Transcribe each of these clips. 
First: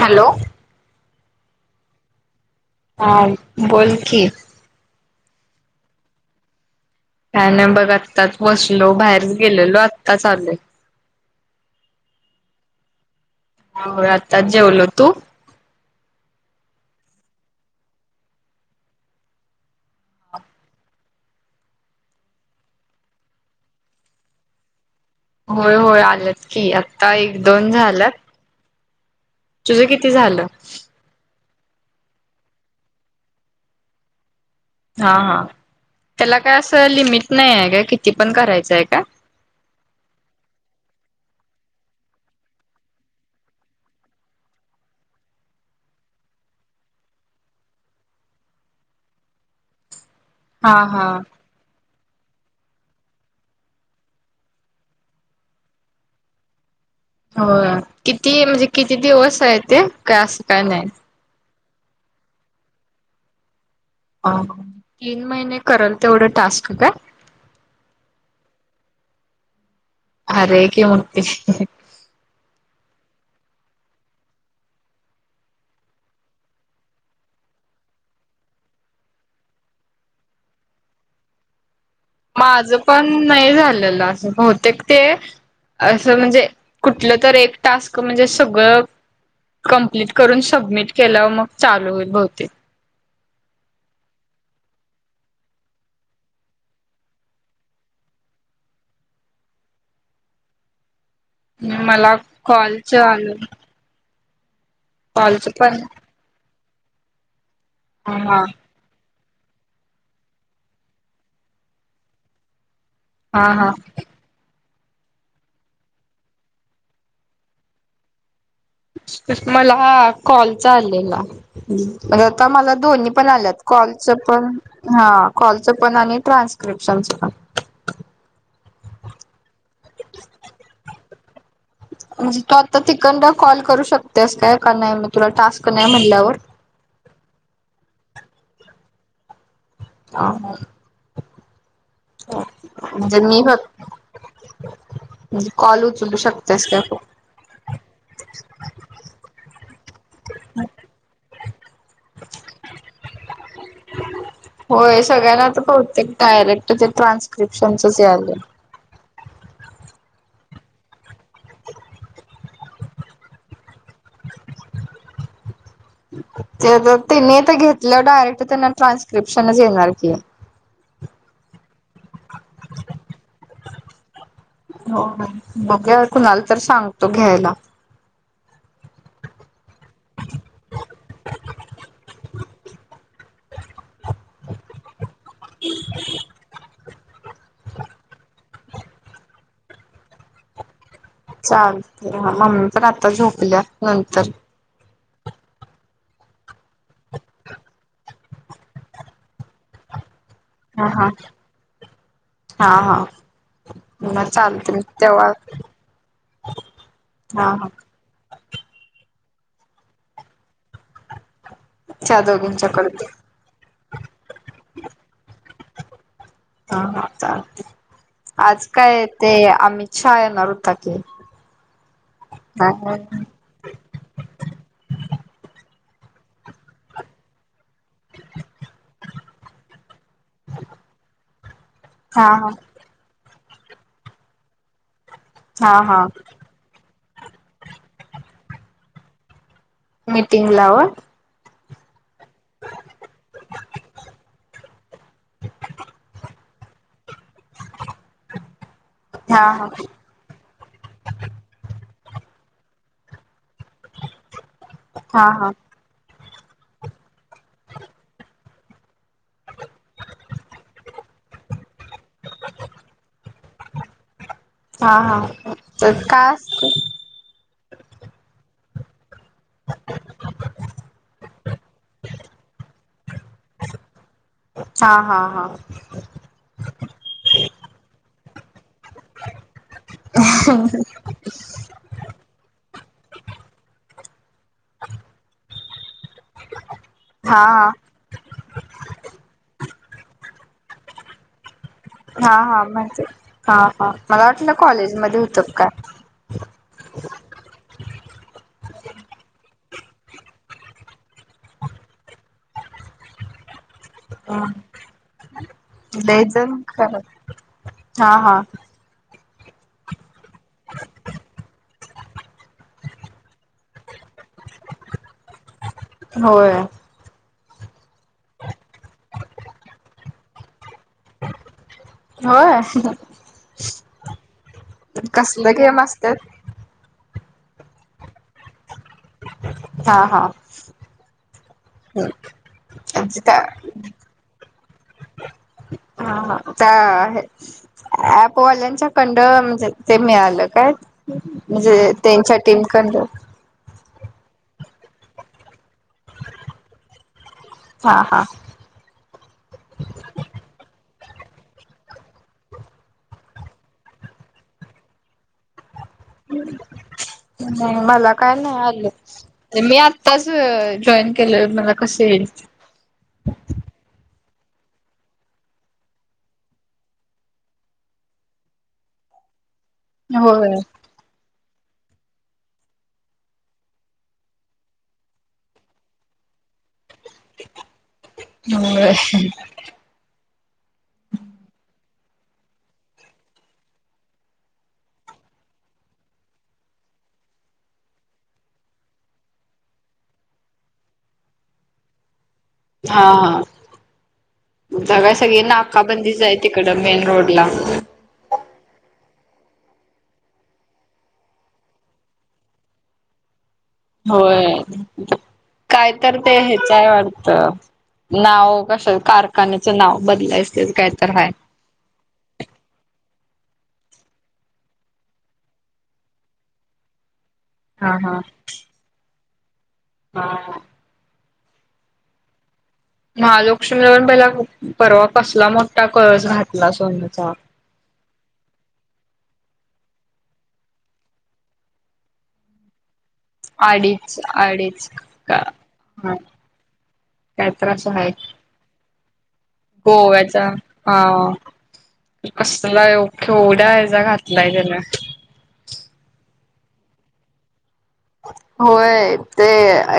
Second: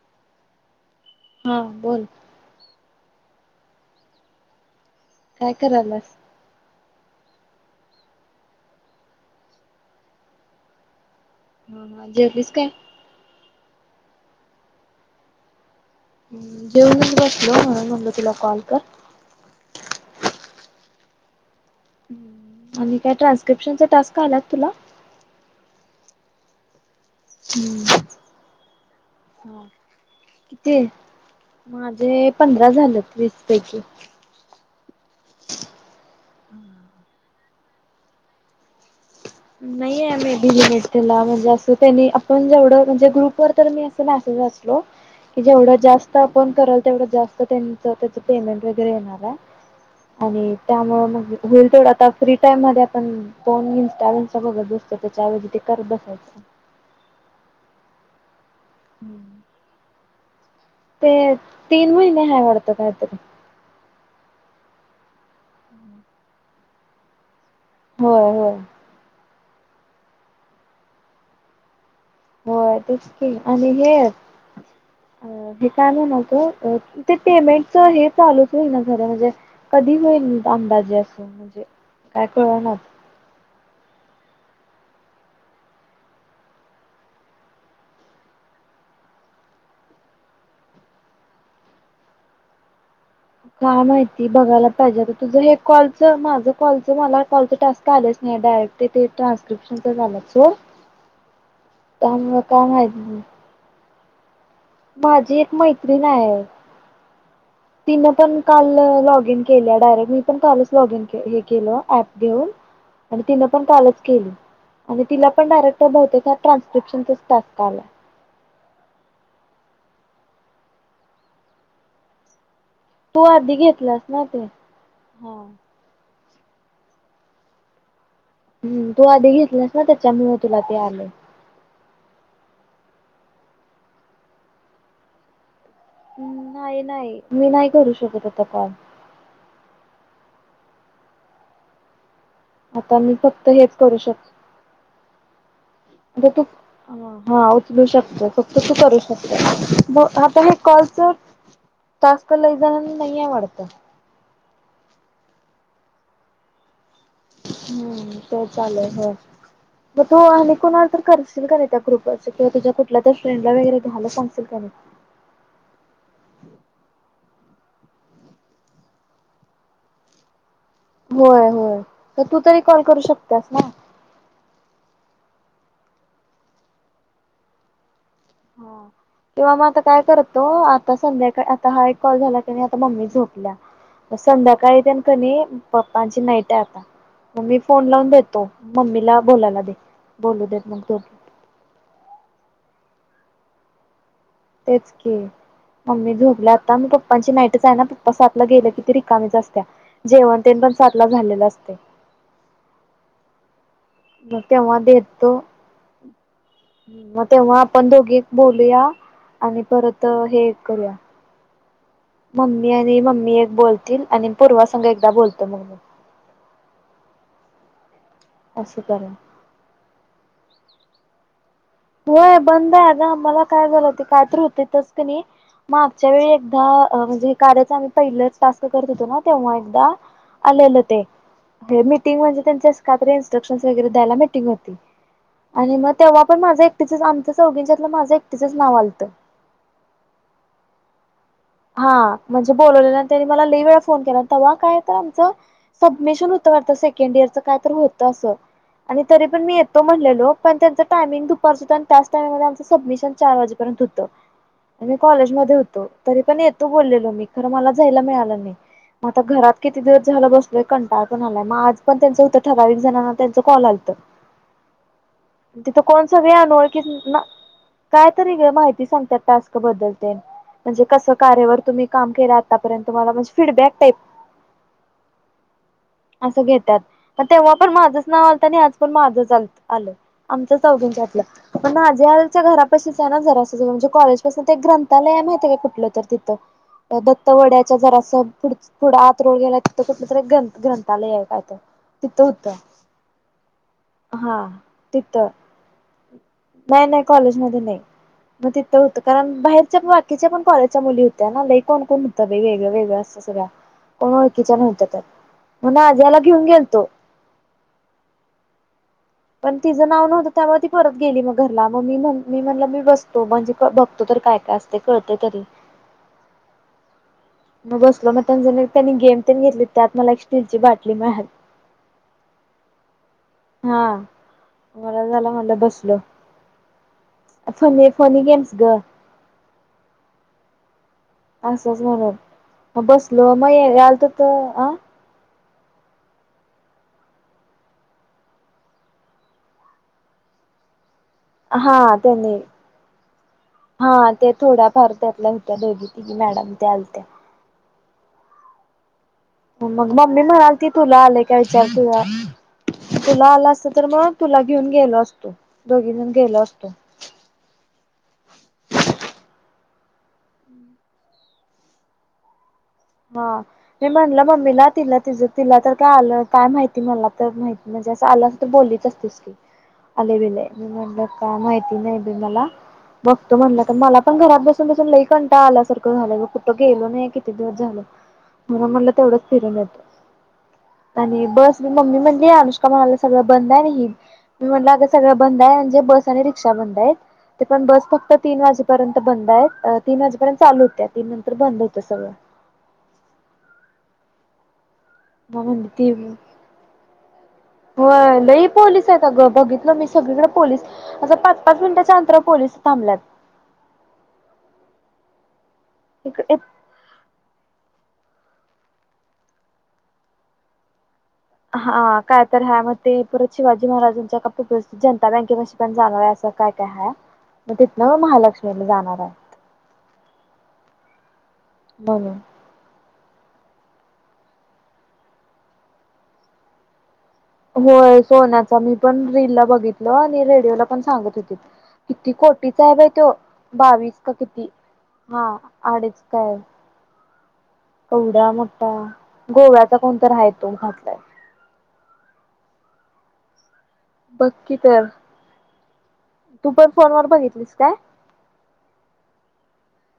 Hello. हा बोल. हा बोलकी काय करायलास. काय नाही बघ आत्ताच बसलो बाहेरच गेलेलो आत्ताच आलोय. होना जेवलीस काय? होय आत्ताच जेवलो तू हमम जेऊनच बसलो म्हणून म्हटलं तुला कॉल कर. आणि काय ट्रान्स्क्रिप्शन चा टास्क आलात तुला? होय होय आलंत की आ एक दोन झालात तुझं किती झालं? किती माझे पंधरा झालेत वीस पैकी हा हा त्याला काय असं लिमिट नाही आहे का किती पण करायचं आहे का? नाही आहे मे बी मला म्हणजे असं त्यांनी आपण जेवढं म्हणजे ग्रुप वर तर मी अस मॅसेज वाचलो. कि जेवढं जास्त आपण कराल तेवढं जास्त त्यांच त्याच पेमेंट वगैरे येणारये. आणि हा त्यामुळे हा मग होईल तेवढं आता फ्री टाइम मध्ये आपण फोन इस्टा त्या बघंत बसतो त्याच्याऐवजी ते कर बसायचं. होय किती म्हणजे किती दिवस आहे ते काय असं काय नाय. होय तीन महिने हाय वाटतं काहीतरी. अअ तीन महिने करल तेवढं टास्क काय. होय होय. ह रे क मुटती [unintelligible] होय तेचकी आणि हे आहेत. अ हे काय म्हणातं होतो पेमेंटच हे चालूच होईना झालय म्हणजे कधी होईल अंदाजे असं म्हणजे काय माझं कळनाच पण नाही झालेलं असं बहुतेक ते असं म्हणजे कुठलं तर एक टास्क म्हणजे सगळं कंप्लीट करून सबमिट केल्यावर मग चालू होईल, बहुतेक. काय माहिती बघायला पाहिजे तर तुझं हे कॉलचं माझं कॉलच मला कॉलचं टास्क आलेच नाही डायरेक्ट ते तेे ट्रान्स्क्रिप्शन तर झालं सोड. मला त्यामुळे काय माहित कॉलच नाही. आलं. माझी कॉलच एक पण मैत्रीण आहे तिन पण हा काल लॉगिन केल डायरेक्ट मी पण कालच लॉगिन हे केल ऍप घेऊन आणि हा तिनं पण हा कालच केली आणि तिला पण डायरेक्ट बहुतेक ट्रान्स्क्रिप्शनचाच टास्क आला. मला कॉलचा आलेला. आता मला दोन्ही तू पण आधी आल्यात घेतलास कॉलचं ना ते पण हा कॉलच पण आणि ट्रान्स्क्रिप्शनचपण हम्म तू आधी घेतलास ना त्याच्या मुळ तुला ते आले. म्हणजे तू आता तिकडन कॉल करू शकतेस काय का नाही मी तुला टास्क नाही म्हणल्यावर नाही नाही मी नाही करू शकत आता कॉल. हा ना. आता मी फक्त हेच करू शक म्हणजे कॉल उचलू तू शकतेस का तु हा उचलू शकते फक्त तू करू शकते मग आता हे कॉलच टास्क लईजणाना नाहीय वाटतं. होय सगळ्यांना आता बहुतेक डायरेक्टच ये हम्म तेच आलय हो. मग आणिक कोणाल तर करशील का नाही त्या ग्रुप वरच की तुझ्या कुठल्या त्या फ्रेंडला वगैरे घ्यायला सांगशील का नाही. ते त्यांनी तर घेतलं डायरेक्ट त्यांना ट्रान्स्क्रिप्शनच येणार की. होय होय तर तू तरी कॉल करू शकतास ना. हो हो मग कुणाला तर सांगतो घ्यायला. हा. किंवा मग आता काय करतो आता संध्याकाळी आता हा एक कॉल झाला कीम आता मम्मी झोप ला संध्याकाळी त्यान कनी पप्पांची नायट ये आता. म मी फोन लावून देतो मम्मीला बोलायला दे बोलू देत मग तो चालते ह मम्मी पण आता झोपल्या नंतर. तेच की मम्मी झोपली आता मग पप्पांची नाईट आहे ना प अस आपले गेलं कि ते रिकामीच असत्या जेवण तेन पण हा सातला हा. झालेलं असतय. हा हा. म तेव्हा भेटतो म हा तेव्हा हा आपण दोघी बोलूया आणि परत हे करूया. त्या मम्मी दोघींच्याकड आणि दे. मम्मी एक बोलतील आणि पूर्वा संघ एकदा बोलतो मग मी. हा चालते आज असं काय करूया. ते आमित शहा येणार होता की. होय हा बंद आहे ग मला काय झाल होत काय तरी होतेस कनी मागच्या वेळी एकदा अ म्हणजे कार्याच आम्ही पहिल टास्क करत होतो ना तेव्हा एकदा आलेले ते मीटिंग हा म्हणजे त्यांच अस कात इन्स्ट्रक्शन वगैरे द्यायला मिटिंग होती आणि हा मग हा तेव्हा पण माझं एक तीच आमचं चौघींच्या यातन माझंच एकटीच नाव आलतं. मीटिंगला व हा म्हणजे बोललेले त्यांनी मला लय वेळा फोन केला तेव्हा काय तर आमचं सबमिशन होत वाटत सेकंड इयरच काय तर होत असं आणि तरी हा पण मी हा येतो म्हणलेलो पण त्यांच टायमिंग दूपारच होता आणि त्याच टामिंगमध्ये आमंच सबमिशन चार वाजे पर्यंत होत आणि मी हा कॉलेज हा मध्ये होतो. तरी पण येतो बोललेलो मी खरं मला जायला मिळालं नाही. म आता घरात किती दिवस झालं बसलोय कंटाळ पणा आला मग आज पण त्यांचं होतं ठराविक जणांना त्यांच कॉल आलत. [unintelligible] तिथ तर कोण सगळे काय अनोळखीच असत ना. काय तरी ग माहिती सांगतात टास्क बद्दल ते म्हणजे कस कार्यावर तुम्ही काम केलं आतापर्यंत तुम्हाला म्हणे फीडबॅक टाईप. हा हा हा असं घेतात तेव्हा पण माझंच नाव आलतं आणि आज पण माझं आ आल आमच चौघींच्यातलं मण माझ्याच्या आलच्या घरा पासनच आहे ना जरा ज म्हणजे कॉलेज पाासून तर एक ग्रंथाय माहिती आहे काय कुठलं तर तिथं त्या दत्त हा हा वड्याच्या जरा असं पुढ पुढे आत रोड गेला तिथं कुठलं तरी गंथ -ग्रंथालय हाय काय तर. तिथं हा हा होतं माहित ये हा हा मला वाटलं कॉलेजमध्ये होतं की काय. नाही नाही कॉलेजमध्ये नाही. मग तिथं होतं कारण बाहेरच्या बाकीच्या पण कॉलेजच्या मुली होत्या ना लई कोण कोण होतं वेगळं वेगळं असं. त्या सगळ्या कोण ओळखीच्या नव्हत्या त्यात म्हणून आज्याला लय घेऊन जण गेलतो. खरं हा हा. पण तिज नाव नव्हतं त्यामुळे ती परत गेली मग घरला मग मी- मी म्हणलं मी बसतो म्हणजे बघतो तर काय कायं ते कळतंय तरी. होय. मग बसलो मग त्यां त्यांनी गेम त्यांनी घेतली त्यात मला एक स्टील ची बाटली मिळाली. होय हा मला झाला कसले म्हणलं गेम बसलो असतात. फनी फनी गेम्स ग. हा हा. असंच म्हणून म बसलो त्या म ये आलत तर अ हा हा चा हे. ऍपवाल्यांच्या कंड, म्हणजे ते मिळालं काय? हा म्हणजे तेंच्या त्यानी टीमकडन? हा, ते थोड्याफार त्यातल्या होत्या, दोघी तिघी मॅडम त्यातल्या आलत्या. हा हा. मग मम्मी म्हणालती तुला आलय का विचार? तुला तुला आल असत तर मग, तुला घेऊन गेलो असतो, दोघीजण गेलो असतो. हम्म! मला काय नाही आल. मी आत्ताच जॉईन केलोय, मला कस येईल. हा. मी म्हणलं मम्मीला, तिला तिज तिला तर काय आलं काय माहिती मला तर माहित म्हणजे असं आलं तर बोललीच असतीस की [unintelligible] [inaudible] आलय भिलेय, मी म्हणलं काय माहिती नाही बय मला. बघतो म्हणल, आता मला पण घरात बसून बसून लई कंटाळ आल्यासारं व्हालय ग, कुठं गेलो नाही क किती दिवस झाल, म्हणून म्हणला होय तेवढंच फिरून येतो. आणि बस, मी मम्मी म्हणली अनुष्का म्हणाल्या, सगळं बंद आहे, म ही मी म्हटलं अग सगळं बंद आहे, म्हणजे बस आणि रिक्षा बंद आहेत. ते पण बस फक्त तीन वाजेपर्यंत बंद आहेत, तीन वाजेपर्यंत चालू होत्या, तीन नंतर बंद होतं सगळं. हा हा. बगा सगळी मग म्हणली ती नाकाबंदीच आहे, तिकडं मेन रोडला होय लई पोलीस आहेत अगं, बघितलो मी सगळीकड पोलीस असं पाच-पाच मिनिटाच्या अंतरावर पोलीस थांबल्यात. होय, काय तर इकडे ते च हाय वाढत, नाव कस कारखान्याचं नाव बदलायचच काय तर हाय. हा, काय तर हाय, म ते परत शिवाजी महाराजांच्या [unintelligible] जनता बँके पाशी पण जाणार आहे, असं काय काय हाय. [unintelligible] [inaudible] मग तिथनं महालक्ष्मीला जाणार आहे. हा हा. म्हणून महालक्ष्मीला पण पहिला, परवा कसला मोठा कळस घातला सोन्याचा. होय सोन्याचा, मी पण रीलला बघितललो, आणि रेडिओला पण सांगत होतीत. किती कोटीचा आहे बाई त्यो बावीस का अडीच किती, अडीच हा का अडीच हा काय काय तर असं आहे कवडा मोठा, गोव्याचा कोणतर हाय तो घातलाय. कसलाय व केवडाय बक्की तर, तू पण फोनवर बघितलीस काय? होय, ते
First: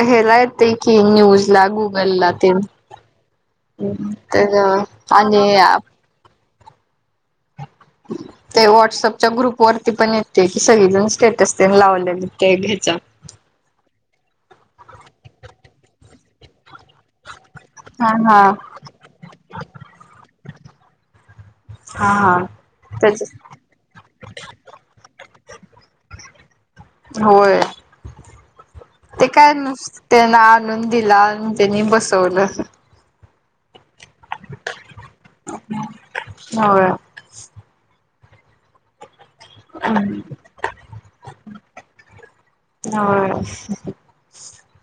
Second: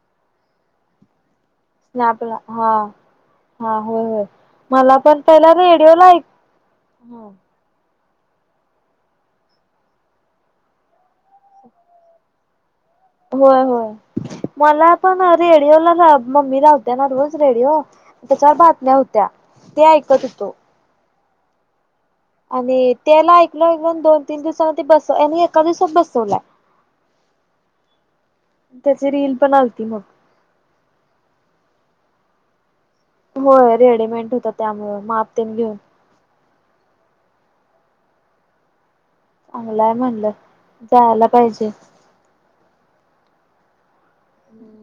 हेला येतय की न्यूज ला गुगलला स्नॅपला, तेन हा. हा, होय होय, तर मला पण आणि पहिला रेडिओ ला ऐक [unintelligible] [inaudible] ते व्हॉट्सअपच्या ग्रुप वरती पण येतय की, सगळीजण स्टेटस तेन लावलेले ते हेचा होय होय, मला पण रेडिओ ला मम्मी दाखवली त्यांना रोज रेडिओ, हा हा त्याच्यावर बातम्या होत्या, ते ऐकत होतो. हा हा. आणि त्याच तेला ऐकलं ऐकलो, आणि दोन-तीन दिवसांन ते बस आणि एका दिवसात बसवलाय. होय. त्याची ते रील काय पण आलती नुस मग. त्यांना आणून दिला, आणि त्यांनी बसवलं. होय, रेडीमेंट होत त्यामुळ, माप तेन घेऊन. होय. चांगलाय म्हणलं, जायला पाहिजे. होय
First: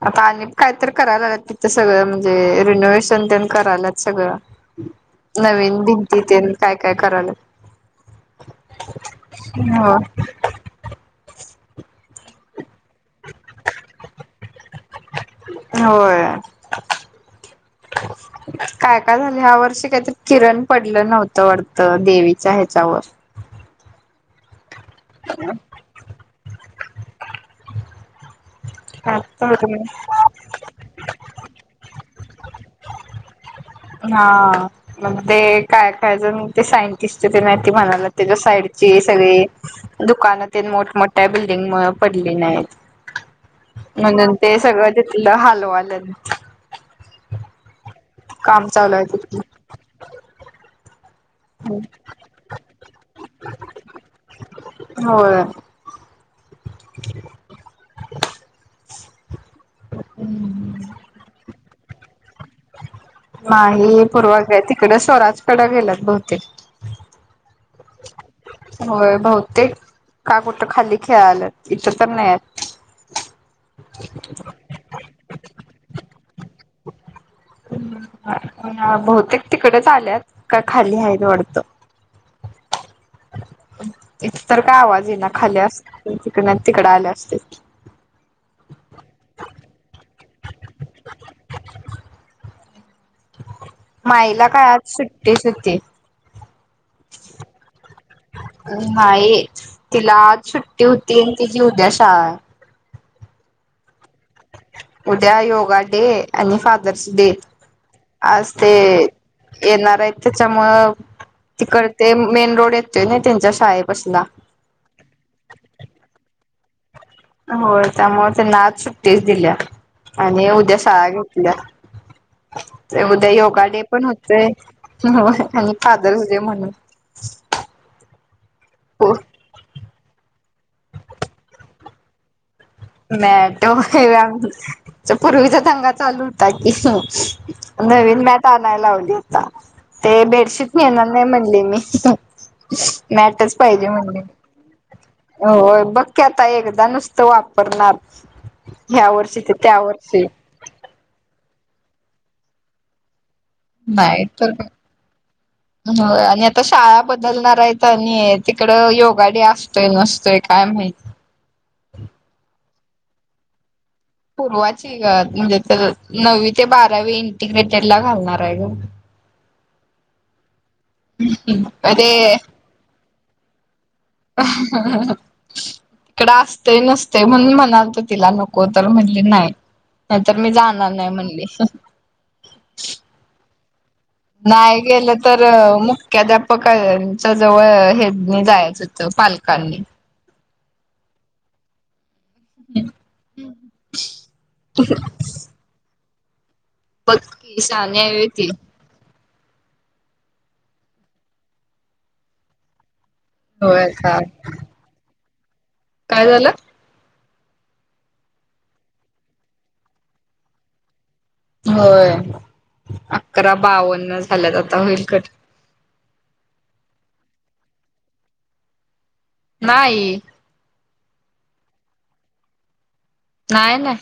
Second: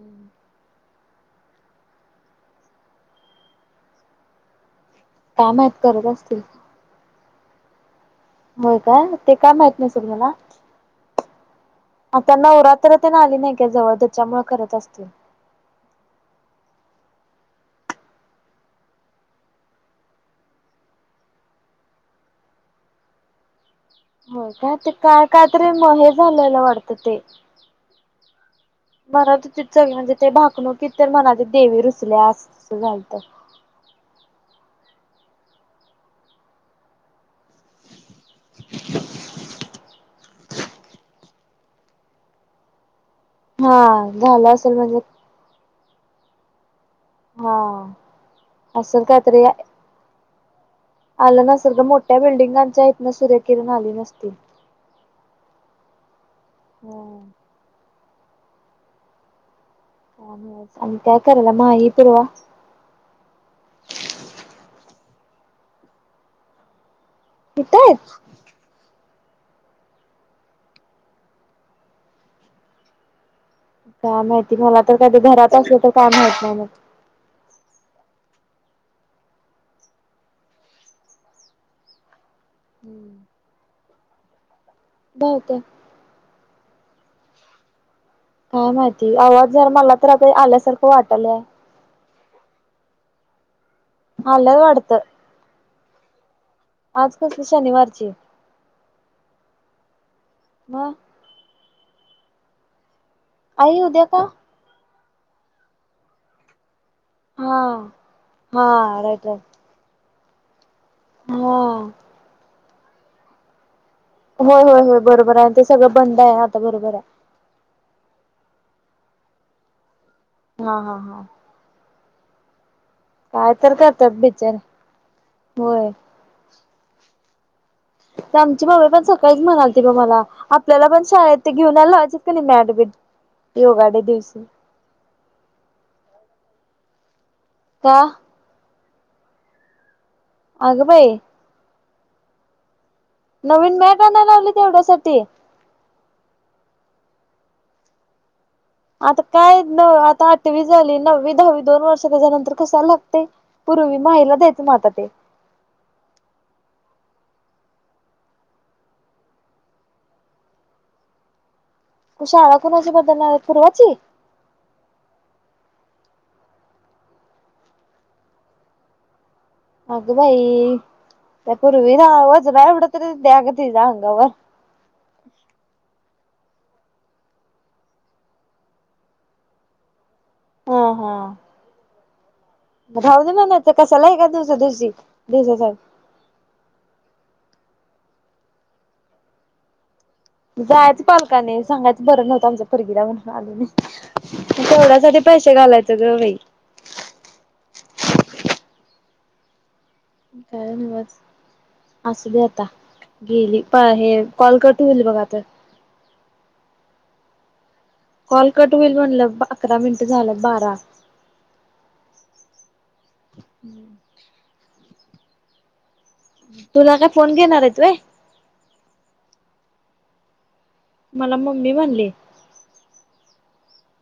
आता आणि काय तर कराय लागलात तिथं सगळं म्हणजे रेनिवेशन तेण करायलात सगळं. काय माहित नवीन करत भिंती असतील तेन काय काय करायल्यात होय काय ते काय माहित सोड मला आता नवरात्र ते ना आली नाही का जवळ त्याच्यामुळे करत असतील. होय काय काय झालं ह्या वर्षी काहीतरी किरण पडलं नव्हतं वाटतं देवीच्या ह्याच्यावर हो काय ते काय काय तरी म हे झालेला वाटतं ते मर त ति चग म्हणजे ते भाकणू की तर म्हनात देवी रुचल्या असं झालतं हा मग ते काय काय जण ते सायन म्हणाल्या त्याच्या साईडची सगळे दुकान मोठमोठ्या बिल्डिंगमुळे पडली नाहीत. हा म्हणून झालं ते असेल सगळं म्हणजे तिथलं हलवाल्यात हा काम चालू असं आहे तिथलं काहीतरी आलं नसलं ग मोठ्या बिल्डिंगांच्या इथन सूर्यकिरण आली नसतील. होय हम्म आणि काय करायल्या माही पुरवा माही पूर्वक तिकडे स्वराज कड गेलत बहुतेक. इथं आहेत. होय बहुतेक का कुठं खाली खेळाल्यात इथं तर नाही आहेत. काय माहिती मला तर कधी घरात असलं तर काय माहित नाही मग बहुतेक तिकडेच आल्यात का खाली आहे वाटतं हम्म इथं तर काय आवाज ये ना खाली असते तिकडे तिकडे आले असते. काय माहिती आवाज जर मला तर आता आल्यासारखं वाटलय. माईला आलं काय आज वाटतं सुट्टी सुट्टी आज कसली शनिवारची नाही तिला आज सुुट्टी मग होती आणि तिझी उद्या शाळा आई उद्या का? उद्या योगा डे आणि फादर्स डे हा आज ते हा राईट राईट येणार आहेत त्याच्यामुळं तिकडं हा. ते मेन रोड येतोय ना त्यांच्या शाळेपशीला होय होय होय बरोबर आहे ते सगळं बंद आहे आता बरोबर आहे. होय त्यामुळे त्यांना आज सुट्टीच दिल्या आणि उद्या हा हा शाळा हा. घेतल्या ते उद्या काय योगा तर डे पण करतात होतय बिचारे आणि होय. फादरस डे म्हणून ह आमची मम्मी पण सकाळीच म्हणालत बघ मला आपल्याला पण शाळेत घेऊनयला लावायचेत का नाही मॅडबीट मॅट होय पूर्वीचा दगा चालू होता कि का नवीन मॅट आणायला लावली होता ते बेडशीट अगं नेणार बाई नाही म्हणली मी मॅटच नवीन पाहिजे मॅट म्हणली आणाय लावली तेवढ्यासाठी होय बघ क आता एकदा नुसतं वापरणार ह्या आता वर्षी ते काय त्या न वर्षी आता आठवी झाली नववी दहावी दोन वर्ष त्याच्यानंतर कसाला लागते. नाही तर का हो आणि आता शाळा बदलणार आहे तर नाही तिकड योगाडे असतोय नसतोय काय माहिती शाळा कुणाच्या बदलणार पूर्वाची? पूर्वाची ग म्हणजे तर नववी ते बारावी इंटिग्रेटेड ला घालणार आहे ग अग बाई त्या पूर्वीच अरे वजना एवढं तरी द्याग तिच्या अंगावर [unintelligible] इकड आसते नसते म्हणून म्हणालत तिला नको तर म्हणले नाही. नाही तर मी हा जाणार नाही म्हणली. ऱ्हाऊ दे मनात कशाला एका दिवसा दिवशी दिवसासाठी ख्याध्यापकांच्या जवळ हे न जायच होतं पालकांनी. जायाच पालकांनी सांगायचं बरं नव्हतं आमच पोरगिला म्हणून आलो नाही तेवढ्यासाठी पैसे घालायचं ग बाई. बस की सानिया ये ती. काय म असू दे आता. गेली होय बाहेर काय कॉल का ठिवली बघा आता. काय झालं? कॉल कट होईल म्हणलं ब अकरा मिनिट झालं बारा. होय अकरा बावन्न झाल्यात आता होईल कट. तुला काय फोन घेणार आहे तु आहे. नाही. मला मम्मी म्हणले. नाही नाही.